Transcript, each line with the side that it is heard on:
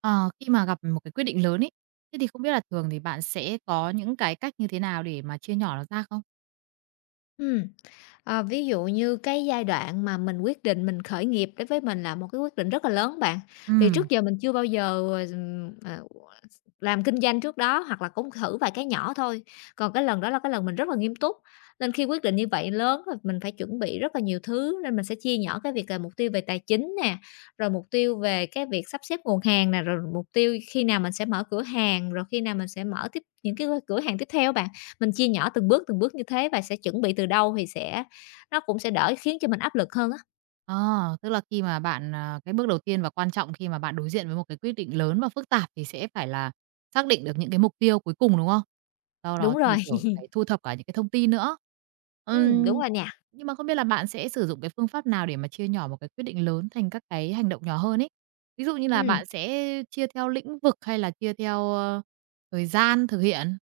right: Ờ, khi mà gặp một cái quyết định lớn ấy, thế thì không biết là thường thì bạn sẽ có những cái cách như thế nào để mà chia nhỏ nó ra không?
left: Ừm, Ví dụ như cái giai đoạn mà mình quyết định mình khởi nghiệp đối với mình là một cái quyết định rất là lớn bạn. Vì trước
right: Ừm.
left: giờ mình chưa bao giờ, ừm, ờ, làm kinh doanh trước đó hoặc là cũng thử vài cái nhỏ thôi, còn cái lần đó là cái lần mình rất là nghiêm túc. Nên khi quyết định như vậy lớn rồi mình phải chuẩn bị rất là nhiều thứ, nên mình sẽ chia nhỏ cái việc là mục tiêu về tài chính nè, rồi mục tiêu về cái việc sắp xếp nguồn hàng nè, rồi mục tiêu khi nào mình sẽ mở cửa hàng, rồi khi nào mình sẽ mở tiếp những cái cửa hàng tiếp theo bạn. Mình chia nhỏ từng bước như thế và sẽ chuẩn bị từ đâu thì sẽ nó cũng sẽ đỡ khiến cho mình áp lực hơn á.
right: Ờ, tức là khi mà bạn, cái bước đầu tiên và quan trọng khi mà bạn đối diện với một cái quyết định lớn và phức tạp thì sẽ phải là xác định được những cái mục tiêu cuối cùng, đúng không? Sau đó
left: Đúng rồi.
right: thì, kiểu, phải thu thập cả những cái thông tin nữa.
left: Đúng
right: Ừm,
left: rồi nè.
right: nhưng mà không biết là bạn sẽ sử dụng cái phương pháp nào để mà chia nhỏ một cái quyết định lớn thành các cái hành động nhỏ hơn ấy? Ví dụ như là
left: Ừm.
right: bạn sẽ chia theo lĩnh vực hay là chia theo, thời gian thực hiện?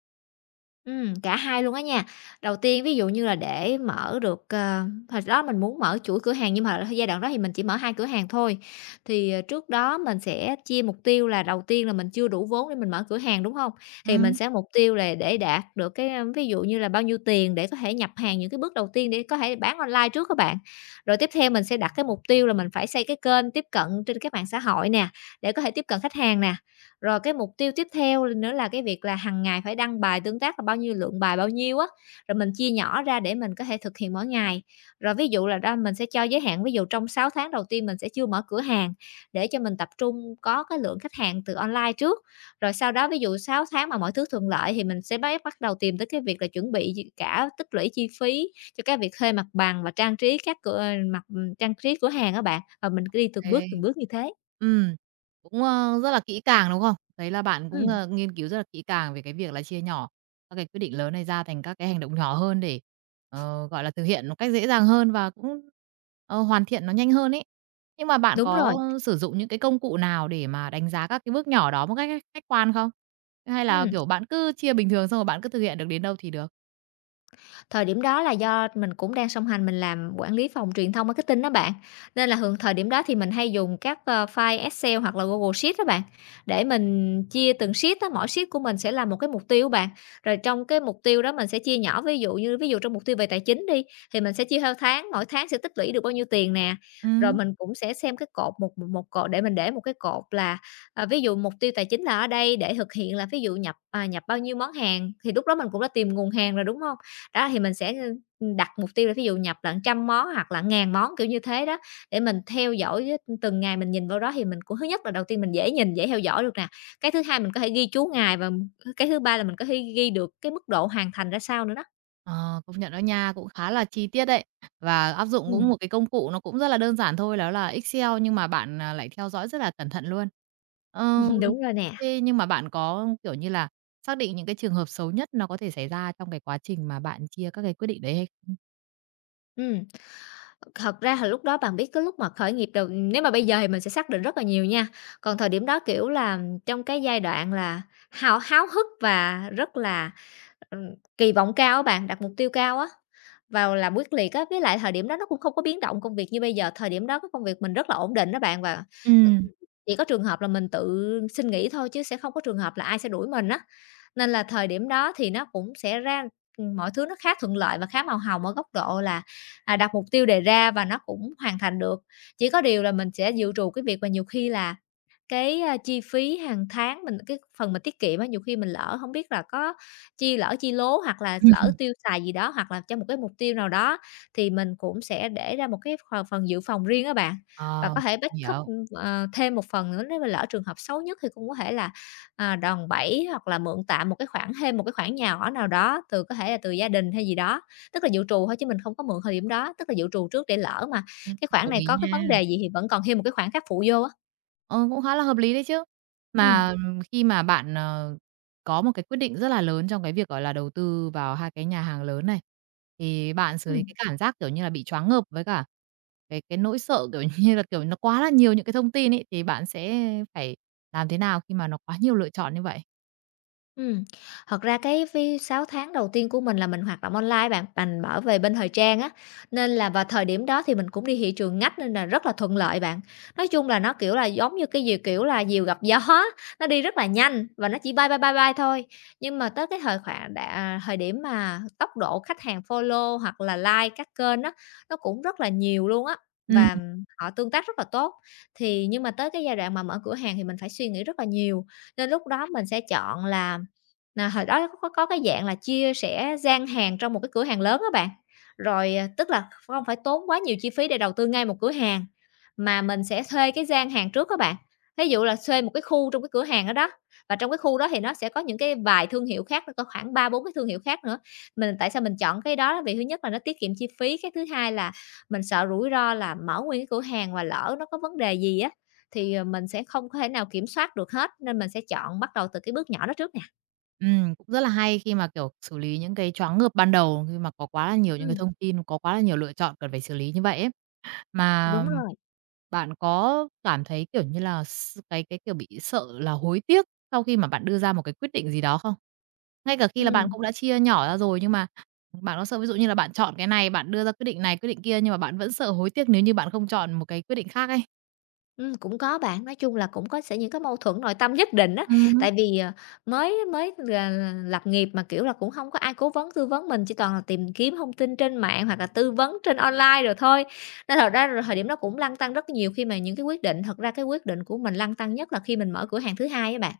left: Cả hai luôn á nha. Đầu tiên ví dụ như là để mở được, hồi đó mình muốn mở chuỗi cửa hàng nhưng mà giai đoạn đó thì mình chỉ mở 2 cửa hàng thôi. Thì, trước đó mình sẽ chia mục tiêu là đầu tiên là mình chưa đủ vốn để mình mở cửa hàng, đúng không? Thì mình
right: Ừm.
left: sẽ mục tiêu là để đạt được cái, ví dụ như là bao nhiêu tiền để có thể nhập hàng những cái bước đầu tiên để có thể bán online trước các bạn. Rồi tiếp theo mình sẽ đặt cái mục tiêu là mình phải xây cái kênh tiếp cận trên các mạng xã hội nè, để có thể tiếp cận khách hàng nè. Rồi cái mục tiêu tiếp theo nữa là cái việc là hàng ngày phải đăng bài tương tác là bao nhiêu, lượng bài bao nhiêu á, rồi mình chia nhỏ ra để mình có thể thực hiện mỗi ngày. Rồi ví dụ là ra mình sẽ cho giới hạn, ví dụ trong 6 tháng đầu tiên mình sẽ chưa mở cửa hàng để cho mình tập trung có cái lượng khách hàng từ online trước, rồi sau đó ví dụ 6 tháng mà mọi thứ thuận lợi thì mình sẽ bắt bắt đầu tìm tới cái việc là chuẩn bị gì cả tích lũy chi phí cho cái việc thuê mặt bằng và trang trí mặt trang trí cửa hàng các bạn, và mình cứ đi
right: Kê.
left: từng bước như thế.
right: Ừm, cũng, rất là kỹ càng, đúng không? Thấy là bạn cũng,
left: Ừm,
right: nghiên cứu rất là kỹ càng về cái việc là chia nhỏ các cái quyết định lớn này ra thành các cái hành động nhỏ hơn để, gọi là, thực hiện một cách dễ dàng hơn và cũng, hoàn thiện nó nhanh hơn ấy. Nhưng mà bạn
left: đúng rồi,
right: có sử dụng những cái công cụ nào để mà đánh giá các cái bước nhỏ đó một cách khách khách quan không? Hay là,
left: ừm.
right: kiểu, bạn cứ chia bình thường xong rồi bạn cứ thực hiện được đến đâu thì được?
left: Thời điểm đó là do mình cũng đang song hành mình làm quản lý phòng truyền thông marketing đó bạn, nên là thường thời điểm đó thì mình hay dùng các, file Excel hoặc là Google Sheet đó bạn, để mình chia từng sheet đó mỗi sheet của mình sẽ là một cái mục tiêu bạn. Rồi trong cái mục tiêu đó mình sẽ chia nhỏ, ví dụ như ví dụ trong mục tiêu về tài chính đi, thì mình sẽ chia theo tháng, mỗi tháng sẽ tích lũy được bao nhiêu tiền nè. Rồi
right: Ừm.
left: mình cũng sẽ xem cái cột một một một cột để mình để một cái cột là, ví dụ mục tiêu tài chính là ở đây để thực hiện là ví dụ nhập bao nhiêu món hàng, thì lúc đó mình cũng đã tìm nguồn hàng rồi, đúng không? Đó, thì mình sẽ, đặt mục tiêu là thí dụ nhập lận trăm món hoặc là ngàn món, kiểu như thế đó, để mình theo dõi á, từng ngày mình nhìn vào đó thì mình cũng thứ nhất là đầu tiên mình dễ nhìn, dễ theo dõi được nè. Cái thứ hai mình có thể ghi chú ngày và cái thứ ba là mình có thể ghi được cái mức độ hoàn thành ra sao nữa đó.
right: Ờ, công nhận đó nha, cũng khá là chi tiết đấy. Và áp dụng cũng
left: Ừm,
right: một cái công cụ nó cũng rất là đơn giản thôi, đó là Excel nhưng mà bạn, lại theo dõi rất là cẩn thận luôn. Ờ,
left: đúng rồi nè.
right: thế nhưng mà bạn có, kiểu như là, xác định những cái trường hợp xấu nhất nó có thể xảy ra trong cái quá trình mà bạn chia các cái quyết định đấy hay không?
left: Ừm, Thật ra là lúc đó bạn biết cái lúc mà khởi nghiệp đầu nếu mà bây giờ thì mình sẽ xác định rất là nhiều nha, còn thời điểm đó, kiểu là, trong cái giai đoạn là háo hức và rất là Ừm, kỳ vọng cao á bạn, đặt mục tiêu cao á, vào làm quyết liệt á, với lại thời điểm đó nó cũng không có biến động công việc như bây giờ, thời điểm đó cái công việc mình rất là ổn định đó bạn, và t
right: Ừm.
left: chỉ có trường hợp là mình tự xin nghỉ thôi chứ sẽ không có trường hợp là ai sẽ đuổi mình á. Nên là thời điểm đó thì nó cũng sẽ ra mọi thứ nó khá thuận lợi và khá màu hồng ở góc độ là, đặt mục tiêu đề ra và nó cũng hoàn thành được. Chỉ có điều là mình sẽ dự trù cái việc mà nhiều khi là cái, chi phí hàng tháng mình cái phần mình tiết kiệm á, nhiều khi mình lỡ không biết là có chi lố hoặc là lỡ tiêu xài gì đó, hoặc là cho một cái mục tiêu nào đó, thì mình cũng sẽ để ra một cái phần phần dự phòng riêng á bạn. Và
right: Ờ,
left: có thể backup,
right: hiểu.
left: thêm một phần nữa nếu mà lỡ trường hợp xấu nhất thì cũng có thể là, đòn bẩy hoặc là mượn tạm một cái khoản thêm một cái khoản nhỏ nào đó từ có thể là từ gia đình hay gì đó. Tức là dự trù thôi chứ mình không có mượn thời điểm đó, tức là dự trù trước để lỡ mà
right: Ừm,
left: cái khoản
right: đồng
left: này
right: ý
left: có cái
right: nha.
left: vấn đề gì thì vẫn còn thêm một cái khoản khác phụ vô á.
right: Ờ, cũng khá là hợp lý đấy chứ. Mà
left: Ừm,
right: Khi mà bạn, có một cái quyết định rất là lớn trong cái việc, gọi là, đầu tư vào 2 cái nhà hàng lớn này, thì bạn xử
left: ừm.
right: lý cái cảm giác, kiểu như là, bị choáng ngợp với cả cái nỗi sợ, kiểu như là, kiểu, nó quá là nhiều những cái thông tin ấy, thì bạn sẽ phải làm thế nào khi mà nó quá nhiều lựa chọn như vậy?
left: Ừm, Thật ra cái 6 tháng đầu tiên của mình là mình hoạt động online bạn, mình ở về bên thời trang á, nên là vào thời điểm đó thì mình cũng đi thị trường ngách nên là rất là thuận lợi bạn. Nói chung là nó, kiểu là, giống như cái gì kiểu là, diều gặp gió á, nó đi rất là nhanh và nó chỉ bay, bay, bay, bay thôi. Nhưng mà tới cái thời khoảng đà thời điểm mà tốc độ khách hàng follow hoặc là like các kênh á, nó cũng rất là nhiều luôn á,
right: Ừm,
left: và họ tương tác rất là tốt. Thì nhưng mà tới cái giai đoạn mà mở cửa hàng thì mình phải suy nghĩ rất là nhiều, nên lúc đó mình sẽ chọn là hồi đó có cái dạng là chia sẻ gian hàng trong một cái cửa hàng lớn á bạn. Rồi, tức là không phải tốn quá nhiều chi phí để đầu tư ngay một cửa hàng, mà mình sẽ thuê cái gian hàng trước các bạn. Ví dụ là thuê một cái khu trong cái cửa hàng đó đó, và trong cái khu đó thì nó sẽ có những cái vài thương hiệu khác, nó có khoảng 3 4 cái thương hiệu khác nữa. Mình tại sao mình chọn cái đó? Là vì thứ nhất là nó tiết kiệm chi phí, cái thứ hai là mình sợ rủi ro là mở nguyên cái cửa hàng mà lỡ nó có vấn đề gì á, thì, mình sẽ không có thể nào kiểm soát được hết, nên mình sẽ chọn bắt đầu từ cái bước nhỏ đó trước nè.
right: cũng rất là hay khi mà, kiểu, xử lý những cái choáng ngợp ban đầu khi mà có quá là nhiều những cái
left: Ừm.
right: thông tin, có quá là nhiều lựa chọn cần phải xử lý như vậy ấy. Mà
left: Đúng rồi,
right: bạn có cảm thấy, kiểu như là, s cái, kiểu, bị sợ là hối tiếc sau khi mà bạn đưa ra một cái quyết định gì đó không? Ngay cả khi là bạn
left: ừm,
right: cũng đã chia nhỏ ra rồi nhưng mà bạn có sợ ví dụ như là bạn chọn cái này, bạn đưa ra quyết định này, quyết định kia nhưng mà bạn vẫn sợ hối tiếc nếu như bạn không chọn một cái quyết định khác ấy?
left: cũng có bạn. Nói chung là cũng có sẽ những cái mâu thuẫn nội tâm nhất định á,
right: Ừm,
left: tại vì, mới mới là lập nghiệp mà, kiểu là, cũng không có ai cố vấn, tư vấn mình, chỉ toàn là tìm kiếm thông tin trên mạng hoặc là tư vấn trên online rồi thôi. Nên thật ra là thời điểm đó cũng lăn tăn rất nhiều khi mà những cái quyết định thật ra cái quyết định của mình lăn tăn nhất là khi mình mở cửa hàng thứ hai á bạn.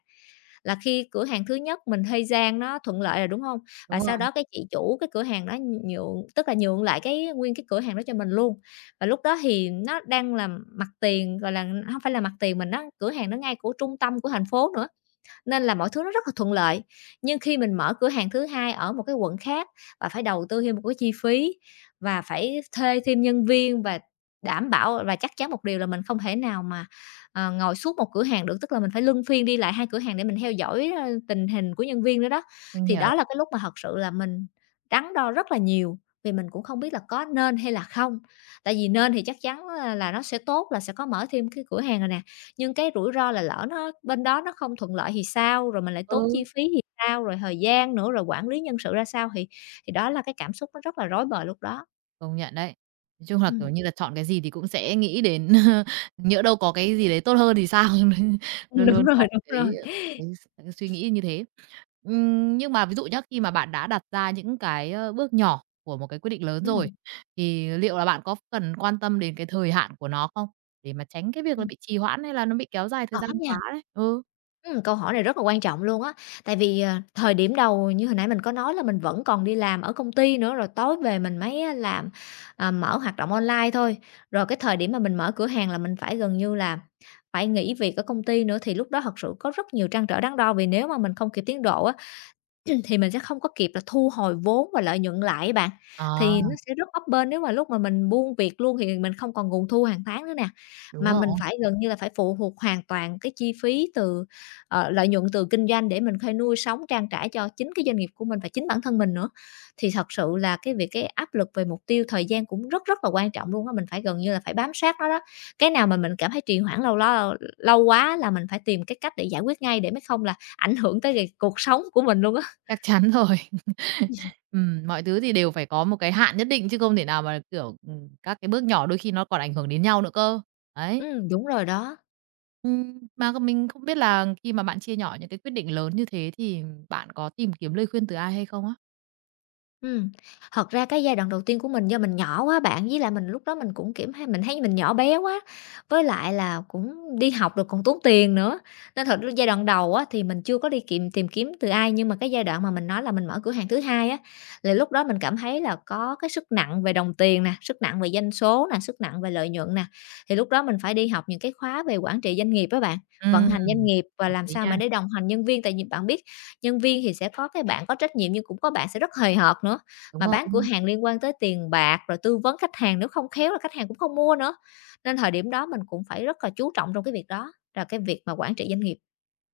left: Là khi cửa hàng thứ nhất mình thuê gian nó thuận lợi rồi, đúng hông? Và
right: đúng rồi,
left: sau đó cái chị chủ cái cửa hàng đó nhượng tức là nhượng lại cái nguyên cái cửa hàng đó cho mình luôn. Và lúc đó thì nó đang là mặt tiền, gọi là, hông phải là mặt tiền mình á, cửa hàng nó ngay của trung tâm của thành phố nữa, nên là mọi thứ nó rất là thuận lợi. Nhưng khi mình mở cửa hàng thứ hai ở một cái quận khác và phải đầu tư thêm một cái chi phí và phải thuê thêm nhân viên và đảm bảo và chắc chắn một điều là mình không thể nào mà, ngồi suốt một cửa hàng được, tức là mình phải luân phiên đi lại hai cửa hàng để mình theo dõi, tình hình của nhân viên nữa đó.
right: mình
left: Thì
right: hiểu.
left: đó là cái lúc mà thật sự là mình đắn đo rất là nhiều, vì mình cũng không biết là có nên hay là không. Tại vì nên thì chắc chắn, là nó sẽ tốt, là sẽ có mở thêm cái cửa hàng rồi nè, nhưng cái rủi ro là lỡ nó bên đó nó không thuận lợi thì sao? Rồi mình lại tốn chi
right: Ừ.
left: phí thì sao? Rồi thời gian nữa, rồi quản lý nhân sự ra sao? Thì đó là cái cảm xúc nó rất là rối bời lúc đó.
right: Công nhận đấy. Nói chung là,
left: Ừm,
right: kiểu như là, chọn cái gì thì cũng sẽ nghĩ đến nhỡ đâu có cái gì đấy tốt hơn thì sao? Luôn
left: đúng
right: luôn
left: rồi,
right: có
left: đúng rồi.
right: cái, ờ, cái cái suy nghĩ như thế. Nhưng mà ví dụ nhá, khi mà bạn đã đặt ra những cái, bước nhỏ của một cái quyết định lớn rồi,
left: Ừm,
right: thì liệu là bạn có cần quan tâm đến cái thời hạn của nó không? Để mà tránh cái việc nó
left: ừm,
right: bị trì hoãn hay là nó bị kéo dài thời
left: có
right: gian
left: nha.
right: quá đấy? Ừ.
left: Câu hỏi này rất là quan trọng luôn á, tại vì, thời điểm đầu như hồi nãy mình có nói là mình vẫn còn đi làm ở công ty nữa, rồi tối về mình mới á làm, à, mở hoạt động online thôi. Rồi cái thời điểm mà mình mở cửa hàng là mình phải gần như là phải nghỉ việc ở công ty nữa, thì lúc đó thật sự có rất nhiều trăn trở đắn đo, vì nếu mà mình không kịp tiến độ á thì mình sẽ không có kịp là thu hồi vốn và lợi nhuận lại á bạn, thì
right: À,
left: nó sẽ rất bấp bênh nếu mà lúc mà mình buông việc luôn thì mình không còn nguồn thu hàng tháng nữa nè.
right: đúng
left: Mà
right: rồi.
left: mình phải gần như là phải phụ thuộc hoàn toàn cái chi phí từ, lợi nhuận từ kinh doanh để mình có nuôi sống, trang trải cho chính cái doanh nghiệp của mình và chính bản thân mình nữa. Thì thật sự là cái việc cái áp lực về mục tiêu thời gian cũng rất rất là quan trọng luôn á, mình phải gần như là phải bám sát nó đó. Cái nào mà mình cảm thấy trì hoãn lâu lo lâu quá là mình phải tìm cái cách để giải quyết ngay để mới không là ảnh hưởng tới việc cuộc sống của mình luôn á.
right: Chắc chắn rồi. Mọi thứ thì đều phải có một cái hạn nhất định chứ không thể nào mà, kiểu, các cái bước nhỏ đôi khi nó còn ảnh hưởng đến nhau nữa cơ. Đấy,
left: Đúng rồi đó.
right: mà còn mình không biết là khi mà bạn chia nhỏ những cái quyết định lớn như thế thì bạn có tìm kiếm lời khuyên từ ai hay không á?
left: Ừm, thật ra cái giai đoạn đầu tiên của mình do mình nhỏ quá bạn, với lại mình lúc đó mình cũng, kiểm hay mình thấy mình nhỏ bé quá, với lại là cũng đi học rồi còn tốn tiền nữa, nên thật ra giai đoạn đầu á thì mình chưa có đi kiệm tìm kiếm từ ai. Nhưng mà cái giai đoạn mà mình nói là mình mở cửa hàng thứ hai á, là lúc đó mình cảm thấy là có cái sức nặng về đồng tiền nè, sức nặng về doanh số nè, sức nặng về lợi nhuận nè, thì lúc đó mình phải đi học những cái khóa về quản trị doanh nghiệp á bạn, vận
right: Ừm,
left: hành doanh nghiệp và
right: đồng
left: làm
right: ý
left: sao
right: nha,
left: mà để đồng hành nhân viên. Tại vì bạn biết nhân viên thì sẽ có cái bạn có trách nhiệm nhưng cũng có bạn sẽ rất hời hợt nữa.
right: đúng
left: Mà
right: rồi.
left: bán cửa hàng liên quan tới tiền bạc, rồi tư vấn khách hàng nếu không khéo là khách hàng cũng không mua nữa. Nên thời điểm đó mình cũng phải rất là chú trọng trong cái việc đó, là cái việc mà quản trị doanh nghiệp.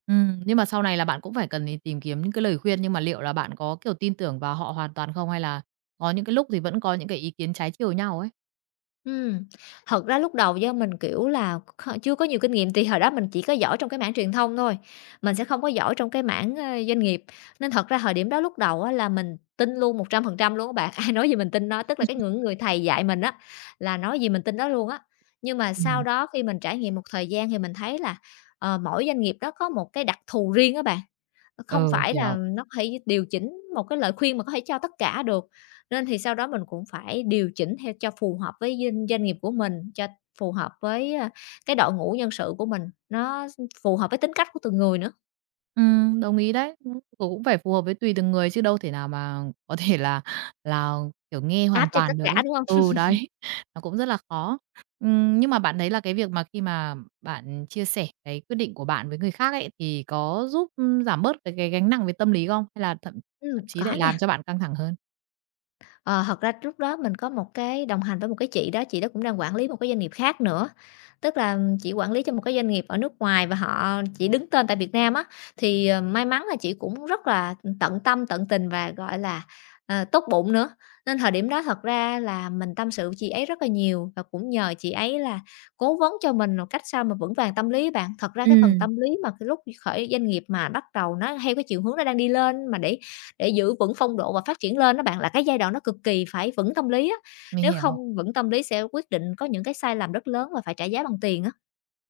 right: Nhưng mà sau này là bạn cũng phải cần thì tìm kiếm những cái lời khuyên, nhưng mà liệu là bạn có, kiểu, tin tưởng vào họ hoàn toàn không? Hay là có những cái lúc thì vẫn có những cái ý kiến trái chiều nhau ấy?
left: Ừm, thật ra lúc đầu do mình, kiểu là, chưa có nhiều kinh nghiệm thì hồi đó mình chỉ có giỏi trong cái mảng truyền thông thôi, mình sẽ không có giỏi trong cái mảng, doanh nghiệp. Nên thật ra thời điểm đó lúc đầu á là mình tin luôn 100% luôn các bạn, ai nói gì mình tin đó, tức là cái những người thầy dạy mình á, là nói gì mình tin đó luôn á. Nhưng mà sau
right: Ừm,
left: đó khi mình trải nghiệm một thời gian thì mình thấy là, mỗi doanh nghiệp đó có một cái đặc thù riêng á bạn, không
right: ừ,
left: phải là
right: hiểu.
left: nó có điều chỉnh một cái lời khuyên mà có thể cho tất cả được. Nên thì sau đó mình cũng phải điều chỉnh theo cho phù hợp với doanh doanh nghiệp của mình, cho phù hợp với, a, cái đội ngũ nhân sự của mình, nó phù hợp với tính cách của từng người nữa.
right: Ừ, đồng ý đấy. Cũng cũng phải phù hợp với tùy từng người chứ đâu thể nào mà có thể là, kiểu, nghe
left: Áp
right: hoàn
left: cho tất
right: toàn được
left: cả,
right: ấy.
left: đúng không?
right: Ừ, đấy, nó cũng rất là khó. Nhưng mà bạn thấy là cái việc mà khi mà bạn chia sẻ cái quyết định của bạn với người khác ấy, thì có giúp, giảm bớt cái gánh nặng về tâm lý không? Hay là thậm thậm chí
left: Có
right: lại làm
left: nha.
right: cho bạn căng thẳng hơn?
left: Ờ, thật ra lúc đó mình có một cái đồng hành với một cái chị đó cũng đang quản lý một cái doanh nghiệp khác nữa. Tức là chị quản lý cho một cái doanh nghiệp ở nước ngoài và họ chỉ đứng tên tại Việt Nam á, thì, may mắn là chị cũng rất là tận tâm, tận tình và, gọi là, tốt bụng nữa. Nên thời điểm đó thật ra là mình tâm sự với chị ấy rất là nhiều và cũng nhờ chị ấy là cố vấn cho mình một cách sao mà vững vàng tâm lý bạn. Thật ra
right: Ừ.
left: cái phần tâm lý mà cái lúc khởi doanh nghiệp mà bắt đầu nó theo cái chiều hướng nó đang đi lên mà để giữ vững phong độ và phát triển lên đó bạn, là cái giai đoạn nó cực kỳ phải vững tâm lý á,
right: Mình
left: nếu không
right: hiểu.
left: vững tâm lý sẽ quyết định có những cái sai lầm rất lớn và phải trả giá bằng tiền á.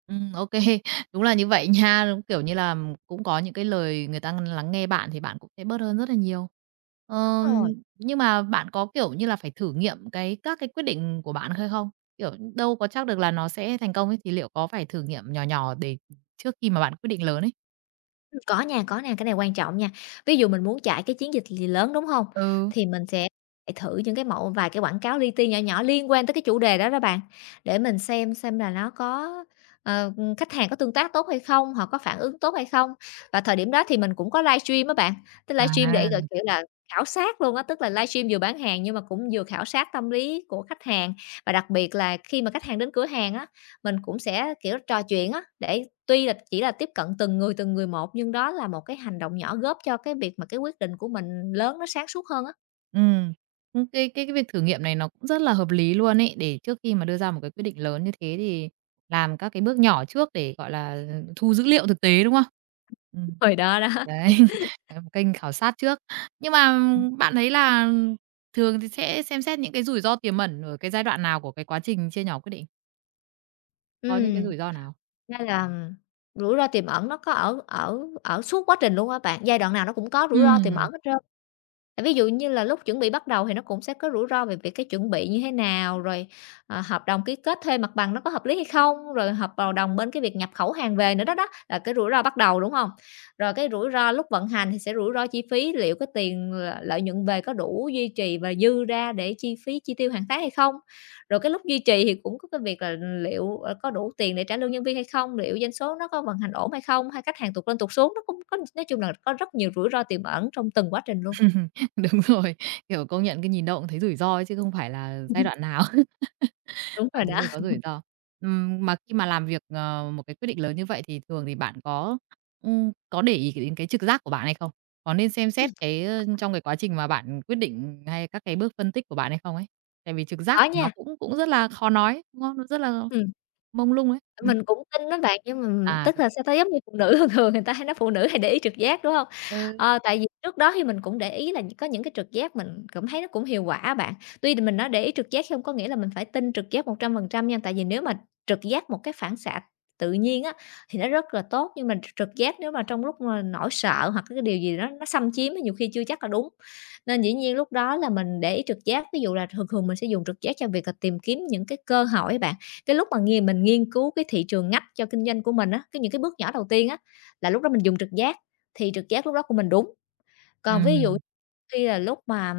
right: Ô Đúng là như vậy nha. Đúng, kiểu như là, cũng có những cái lời người ta lắng nghe bạn thì bạn cũng sẽ bớt hơn rất là nhiều.
left: Đúng
right: Ờ,
left: rồi.
right: nhưng mà bạn có, kiểu như là, phải thử nghiệm các cái quyết định của bạn hay không? Kiểu, đâu có chắc được là nó sẽ thành công ấy, thì liệu có phải thử nghiệm nhỏ nhỏ để trước khi mà bạn quyết định lớn ấy?
left: Có nha, cái này quan trọng nha. Ví dụ mình muốn chạy cái chiến dịch gì lớn, đúng hông?
right: Ừ.
left: Thì mình sẽ chạy thử những cái mẫu vài cái quảng cáo li ti nhỏ nhỏ liên quan tới cái chủ đề đó đó bạn, để mình xem là nó có khách hàng có tương tác tốt hay không, họ có phản ứng tốt hay không. Và thời điểm đó thì mình cũng có livestream á bạn, tức livestream để,
right: À.
left: gọi kiểu là, khảo sát luôn á, tức là livestream vừa bán hàng nhưng mà cũng vừa khảo sát tâm lý của khách hàng. Và đặc biệt là khi mà khách hàng đến cửa hàng á, mình cũng sẽ, kiểu, trò chuyện á, để Tuy là chỉ là tiếp cận từng người một, nhưng đó là một cái hành động nhỏ góp cho cái việc mà cái quyết định của mình lớn nó sáng suốt hơn á.
right: Ừm, ưm, cái việc thử nghiệm này nó cũng rất là hợp lý luôn ấy, để trước khi mà đưa ra một cái quyết định lớn như thế thì làm các cái bước nhỏ trước để, gọi là, thu dữ liệu thực tế, đúng không? Ừm.
left: Hồi đó đó.
right: Đấy, đấy, một kênh khảo sát trước. Nhưng mà
left: Ừm.
right: bạn thấy là thường thì sẽ xem xét những cái rủi ro tiềm ẩn ở cái giai đoạn nào của cái quá trình chia nhỏ quyết định? Có những cái rủi ro nào?
left: Nên là rủi ro tiềm ẩn nó có ở ở ở suốt quá trình luôn á bạn, giai đoạn nào nó cũng có rủi ro tiềm
right: Ừm,
left: ẩn hết trơn. Tại ví dụ như là lúc chuẩn bị bắt đầu thì nó cũng sẽ có rủi ro về việc cái chuẩn bị như thế nào, rồi, hợp đồng ký kết thuê mặt bằng nó có hợp lý hay không, rồi hợp bào đồng bên cái việc nhập khẩu hàng về nữa đó đó, là cái rủi ro bắt đầu, đúng không? Rồi cái rủi ro lúc vận hành thì sẽ rủi ro chi phí, liệu cái tiền lợi nhuận về có đủ duy trì và dư ra để chi phí chi tiêu hàng tháng hay không? Rồi cái lúc duy trì thì cũng có cái việc là liệu, có đủ tiền để trả lương nhân viên hay không, liệu doanh số nó có vận hành ổn hay không, hay khách hàng tụt lên tụt xuống, nó cũng có nói chung là có rất nhiều rủi ro tiềm ẩn trong từng quá trình luôn.
right: Đúng rồi, kiểu, công nhận cái nhìn đâu cũng thấy rủi ro ấy chứ không phải là giai đoạn nào.
left: Đúng rồi
right: Mọi thứ
left: đó.
right: đều có rủi ro. Mà khi mà làm việc, một cái quyết định lớn như vậy thì thường thì bạn có để ý đến cái trực giác của bạn hay không? Có nên xem xét
left: Ừm.
right: cái, trong cái quá trình mà bạn quyết định hay các cái bước phân tích của bạn hay không ấy? Tại vì trực giác
left: Khó
right: nó
left: nha,
right: cũng cũng rất là khó nói, đúng không? Nó rất là
left: ừm.
right: mông lung ấy.
left: Mình cũng tin đó bạn, nhưng mà tức
right: Cũng.
left: là sao ta, giống như phụ nữ thường thường người ta hay nói phụ nữ hay để ý trực giác, đúng không?
right: Ừ.
left: Ờ, tại vì trước đó thì mình cũng để ý là có những cái trực giác mình cảm thấy nó cũng hiệu quả bạn. Tuy là mình nói để ý trực giác không có nghĩa là mình phải tin trực giác 100% nha, tại vì nếu mà trực giác một cái phản xạ tự nhiên á, thì nó rất là tốt, nhưng mà trực giác nếu mà trong lúc mà nỗi sợ hoặc cái điều gì đó nó xâm chiếm á, nhiều khi chưa chắc là đúng. Nên dĩ nhiên lúc đó là mình để ý trực giác, ví dụ là thường thường mình sẽ dùng trực giác cho việc là tìm kiếm những cái cơ hội bạn. Cái lúc mà mình nghiên cứu cái thị trường ngách cho kinh doanh của mình á, cái những cái bước nhỏ đầu tiên á, là lúc đó mình dùng trực giác, thì trực giác lúc đó của mình đúng. Còn ví dụ
right: ừm.
left: khi là lúc mà,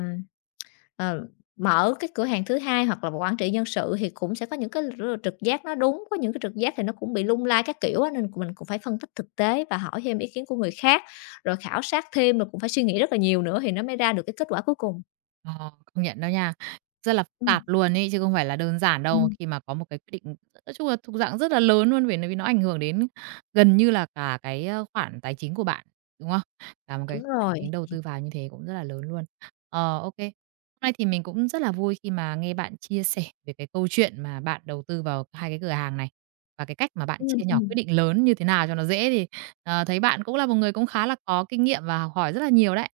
left: ờ, mở cái cửa hàng thứ hai hoặc là một quản trị nhân sự thì cũng sẽ có những cái trực giác nó đúng, có những cái trực giác thì nó cũng bị lung lay các kiểu á, nên mình cũng phải phân tích thực tế và hỏi thêm ý kiến của người khác, rồi khảo sát thêm, rồi cũng phải suy nghĩ rất là nhiều nữa thì nó mới ra được cái kết quả cuối cùng.
right: Ờ, công nhận đó nha. Rất là phức
left: Ừm.
right: tạp luôn ấy, chứ không phải là đơn giản đâu,
left: Ừm.
right: khi mà có một cái quyết định nói chung là thuộc dạng rất là lớn luôn, vì nó ảnh hưởng đến gần như là cả cái, khoản tài chính của bạn, đúng không? Cả một cái
left: Đúng
right: tài
left: rồi.
right: chính đầu tư vào như thế cũng rất là lớn luôn. Ờ, ô Hôm nay thì mình cũng rất là vui khi mà nghe bạn chia sẻ về cái câu chuyện mà bạn đầu tư vào 2 cái cửa hàng này, và cái cách mà bạn chia nhỏ
left: Ừm.
right: quyết định lớn như thế nào cho nó dễ thì, thấy bạn cũng là một người cũng khá là có kinh nghiệm và học hỏi rất là nhiều đấy.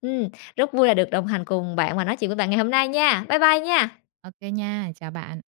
left: Ừm, rất vui là được đồng hành cùng bạn và nói chuyện với bạn ngày hôm nay nha. Bye bye nha.
right: Ok nha, chào bạn.